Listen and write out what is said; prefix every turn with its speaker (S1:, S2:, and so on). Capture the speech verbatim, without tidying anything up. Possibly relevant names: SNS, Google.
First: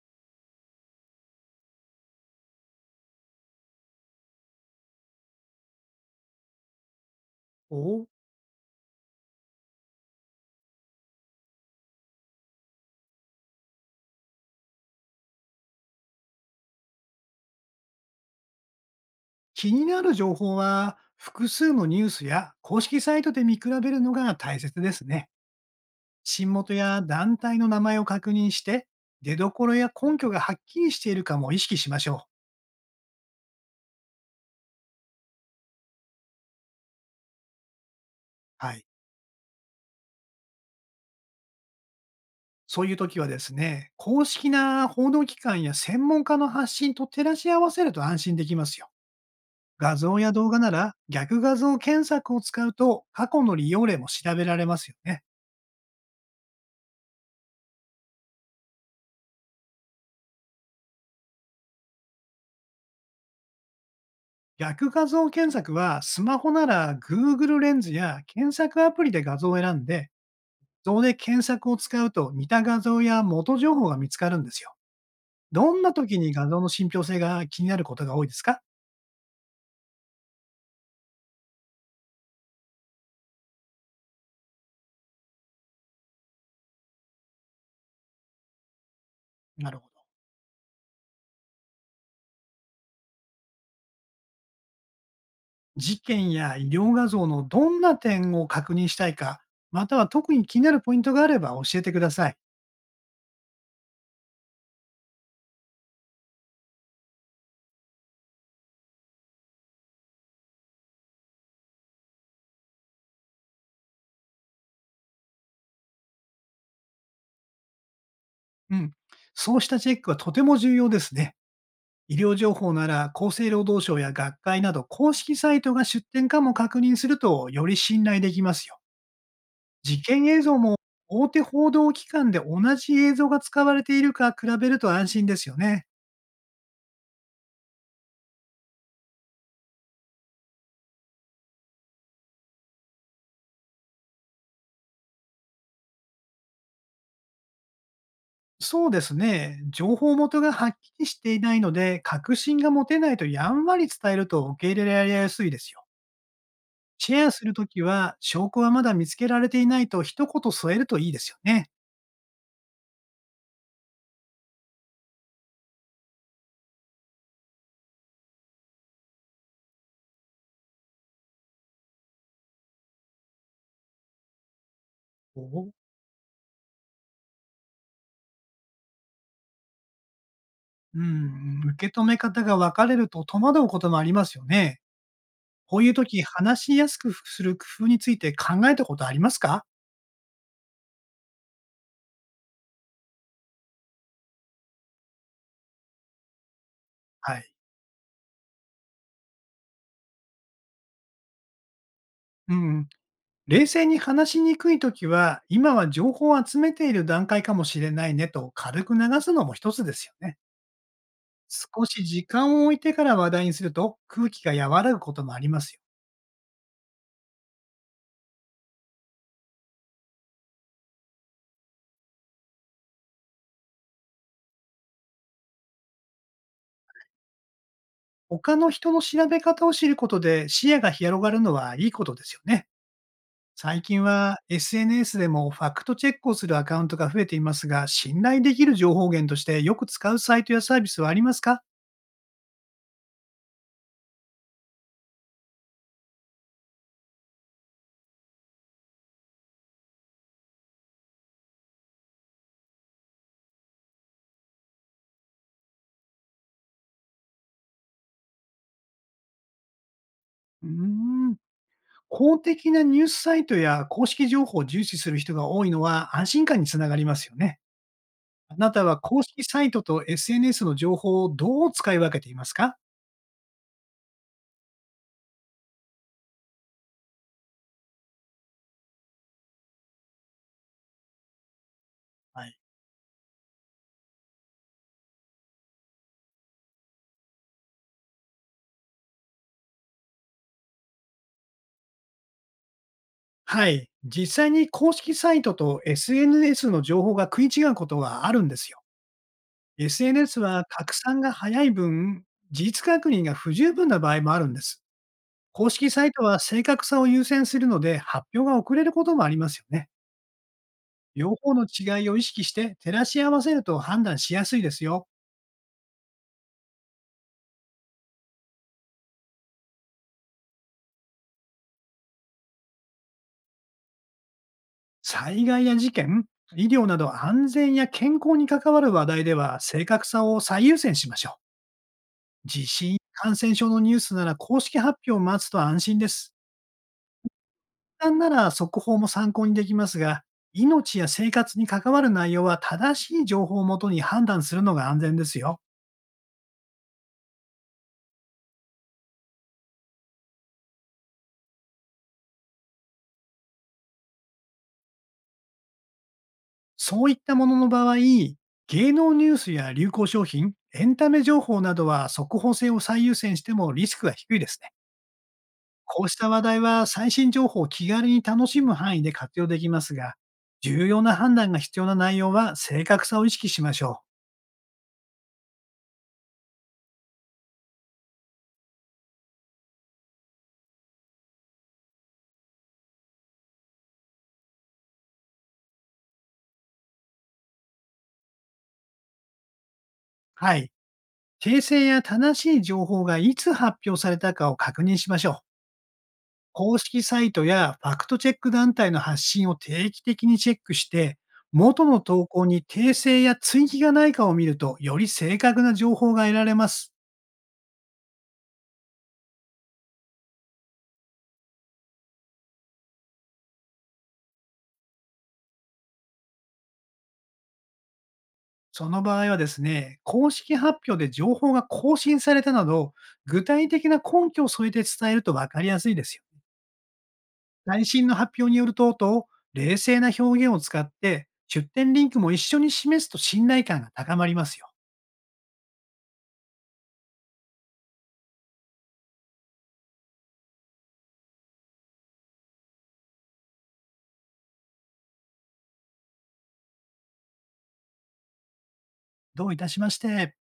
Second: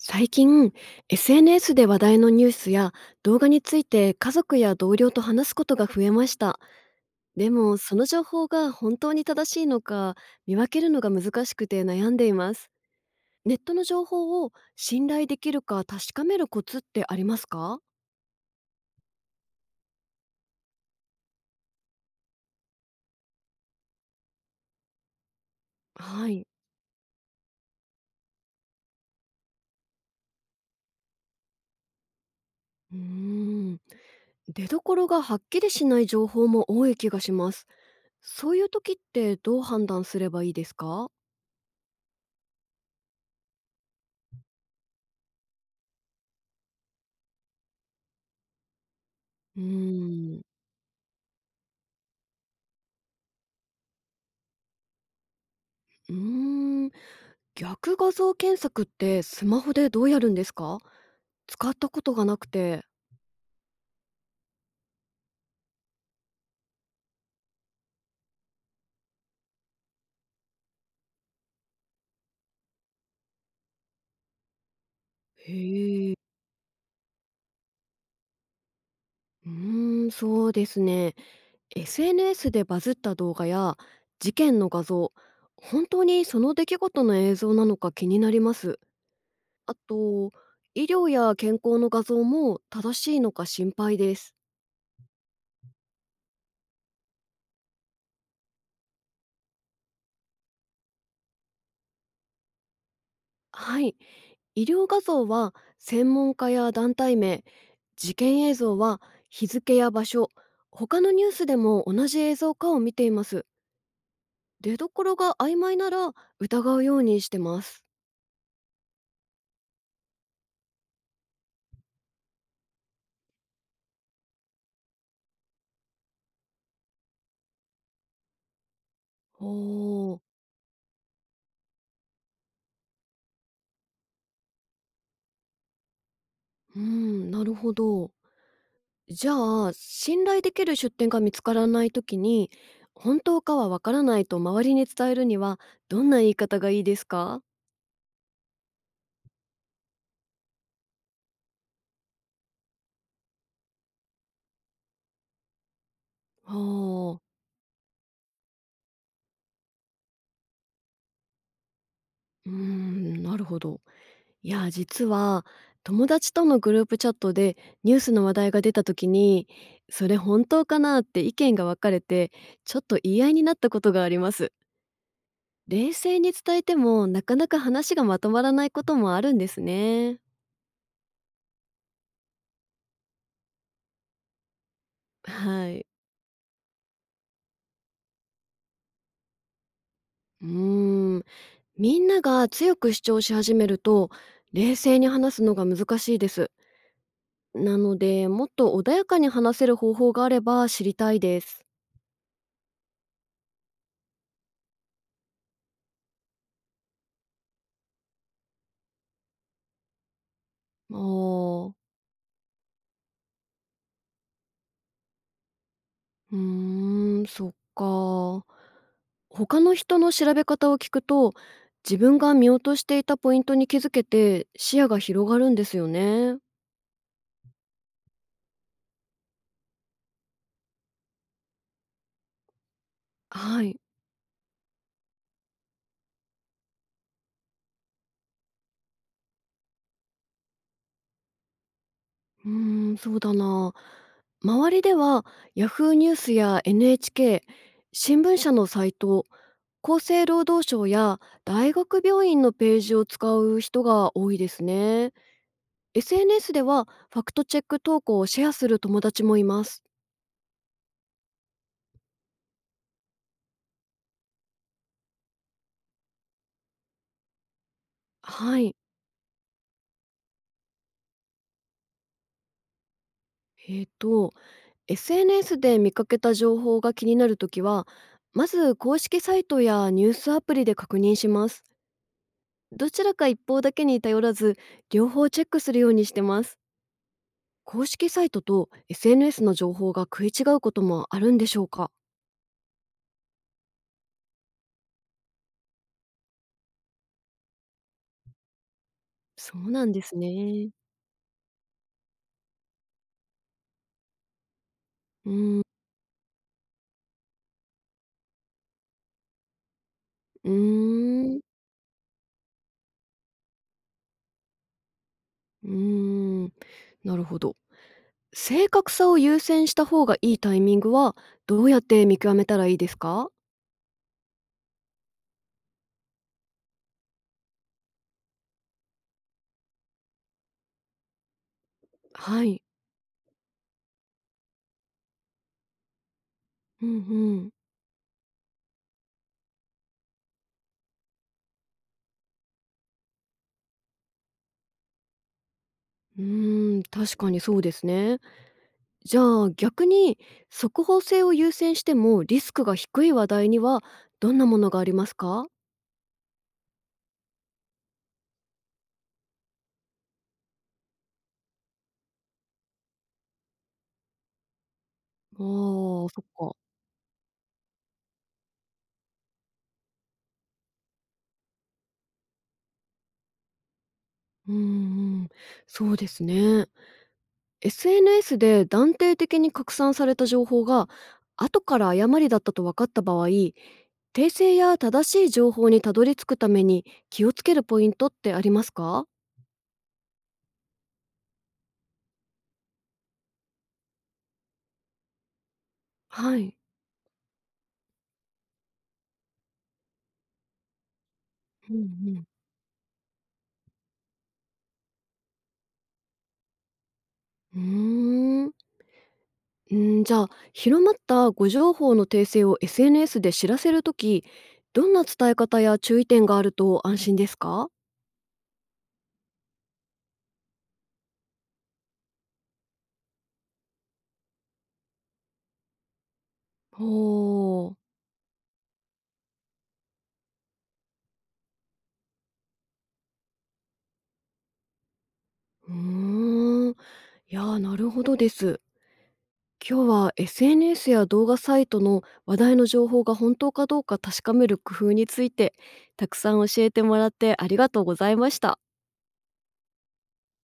S1: 最近、 エスエヌエス で話題のニュースや動画について家族や同僚と話すことが増えました。でもその
S2: お。
S1: 情報が本当に正しいのか見分けるのが難しくて悩んでいます。ネットの情報を信頼できるか確かめるコツってありますか？
S2: 気になる情報は複数のニュースや公式サイトで見比べるのが大切ですね。
S1: はい。
S2: 新元や団体の名前を確認して、出どころや根拠がはっきりしているかも意識しましょう。
S1: うーん。出どころがはっきりしない情報も多い気がします。そういう
S2: はい。
S1: 時ってどう判断すればいいですか？
S2: そういう時はですね、公式な報道機関や専門家の発信と照らし合わせると安心できますよ。
S1: うー
S2: 画像や
S1: ん。
S2: 動画なら逆画像検索を使うと過去の利用例も調べられますよね。
S1: うーん。逆画像検索ってスマホでどうやるんですか？使ったことがなくて。
S2: 逆画像検索は、スマホなら Google レンズや検索アプリで画像を選んで、そこで検索を使うと似た画像や元情報が見つかるんですよ。どんな
S1: へ
S2: 時
S1: え。
S2: に画像の信憑性が気になることが多いですか？
S1: うーん、そうですね。エスエヌエス でバズった動画や事件の画像、本当にその出来事の映像なのか気になります。
S2: な
S1: あ
S2: るほど。
S1: と、医療や健康の画像も正しいのか心配です。
S2: 事件や医療画像のどんな点を確認したいか、または特に気になるポイントがあれば教えてください。
S1: はい。医療画像は専門家や団体名、事件映像は日付や場所、他のニュースでも同じ映像かを見ています。出所が曖昧なら疑うようにしてます。
S2: うん。そうしたチェックはとても重要ですね。医療情報なら厚生労働省や学会など公式サイトが出典かも確認するとより信頼できますよ。事
S1: おー、
S2: 件映像も大手報道機関で同じ映像が使われているか比べると安心ですよね。
S1: うん、なるほど。じゃあ、信頼できる出店が見つからないときに、本当かはわからないと周りに伝えるには、どんな言い方がいいですか？
S2: そうですね。情報元がはっきりしていないので、確信が持てないとやんわり伝えると受け入れられやすいですよ。
S1: あ
S2: シ
S1: ー、
S2: ェアするときは、証拠はまだ見つけられていないと一言添えるといいですよね。
S1: うん、なるほど。いや、実は友達とのグループチャットでニュースの話題が出たときに、それ本当かなって意見が分かれてちょっと言い合いになったことがあります。
S2: お。
S1: 冷静に伝えても、なかなか話がまとまらないこともあるんですね。
S2: うん。受け止め方が分かれると戸惑うこともありますよね。
S1: は
S2: こう
S1: い。
S2: いう時、話しやすくする工夫について考えたことありますか？
S1: うーん。みんなが強く主張し始めると、冷静に話すのが難しいです。
S2: はい。
S1: なので、もっと穏やかに話せる方法があれば知りたいです。
S2: うん。冷静に話しにくい時は、今は情報を集めている段階かもしれないねと軽く流すのも一つですよね。
S1: あー、
S2: 少し時間を置いてから話題にすると空気が和らぐこともありますよ。
S1: うーん、そっか。他の人の調べ方を聞くと、自分が見落としていたポイントに気づけて視野が広がるんですよね。
S2: 他の人の調べ方を知ることで視野が広がるのはいいことですよね。
S1: はい。
S2: 最近は エスエヌエス でもファクトチェックをするアカウントが増えていますが、信頼できる情報源としてよく使うサイトやサービスはありますか？
S1: うーん、そうだな。周りでは、ヤフーニュースや エヌエイチケー、新聞社のサイト、厚生労働省や大学病院のページを使う人が多いですね。エスエヌエス では、ファクトチェック投稿をシェアする友達もいます。
S2: うーん。公的なニュースサイトや公式情報を重視する人が多いのは安心感につながりますよね。あ
S1: は
S2: な
S1: い。
S2: たは公式サイトと エスエヌエス の情報をどう使い分けていますか？
S1: えっ、と、エスエヌエス で見かけた情報が気になるときは、まず公式サイトやニュースアプリで確認します。
S2: はい。
S1: どちらか一方だけに頼らず、両方チェックするようにしてます。公式サイトと エスエヌエス の情報が食い違うこともあるんでしょうか？
S2: はい。実際に公式サイトと エスエヌエス の情報が食い違うことはあるんですよ。
S1: そうなんです
S2: エスエヌエス は
S1: ね。
S2: 拡散が早い分、事実確認が不十分な場合もあるんです。
S1: うん。
S2: 公式サイトは正確さを優先するので、発表が遅れることもありますよね。
S1: うー
S2: 両
S1: ん。
S2: 方の違いを意識して照らし合わせると判断しやすいですよ。
S1: うーん。なるほど。正確さを優先した方がいいタイミングは、どうやって見極めたらいいですか？
S2: 災害や事件、医療など安全や健康に関わる話題では正確さを最優先しましょう。
S1: はい。
S2: 地震、感染症のニュースなら公式発表を待つと安心です。
S1: うんうん。
S2: たんなら速報も参考にできますが、命や生活に関わる内容は正しい情報をもとに判断するのが安全ですよ。
S1: うーん、確かにそうですね。じゃあ、逆に速報性を優先してもリスクが低い話題にはどんなものがありますか？
S2: そういったものの場合、芸能ニュースや流行商品、エンタメ情報などは速報性を最優先してもリスクが低いですね。
S1: ああ
S2: こう
S1: ー、そ
S2: し
S1: っ
S2: た話
S1: か。
S2: 題は最新情報を気軽に楽しむ範囲で活用できますが、重要な判断が必要な内容は正確さを意識しましょう。
S1: うんうん。そうですね。エスエヌエス で断定的に拡散された情報が後から誤りだったと分かった場合、訂正や正しい情報にたどり着くために気をつけるポイントってありますか？
S2: はい。訂正や正しい情報がいつ発表されたかを確認しましょう。
S1: はい。
S2: 公式サイトやファクトチェック団体の発信を定期的にチェックして、
S1: う
S2: 元の投
S1: ん
S2: 稿に訂正や追記がないかを見ると、より正確な情報が得られます。
S1: うん、うーんうん。じゃあ、広まった誤情報の訂正を エスエヌエス で知らせるとき、どんな伝え方や注意点があると安心ですか？
S2: その場合はですね、公式発表で情報が更新されたなど、具体的な根拠を添えて伝えると分かりやすいですよ。
S1: ほう。
S2: 最新の発表によるとと、冷静な表現を使って、出典リンクも一緒に示すと信頼感が高まりますよ。
S1: うーん。いやー、なるほどです。今日は エスエヌエス や動画サイトの話題の情報が本当かどうか確かめる工夫について、たくさん教えてもらってありがとうございました。
S2: どういたしまして。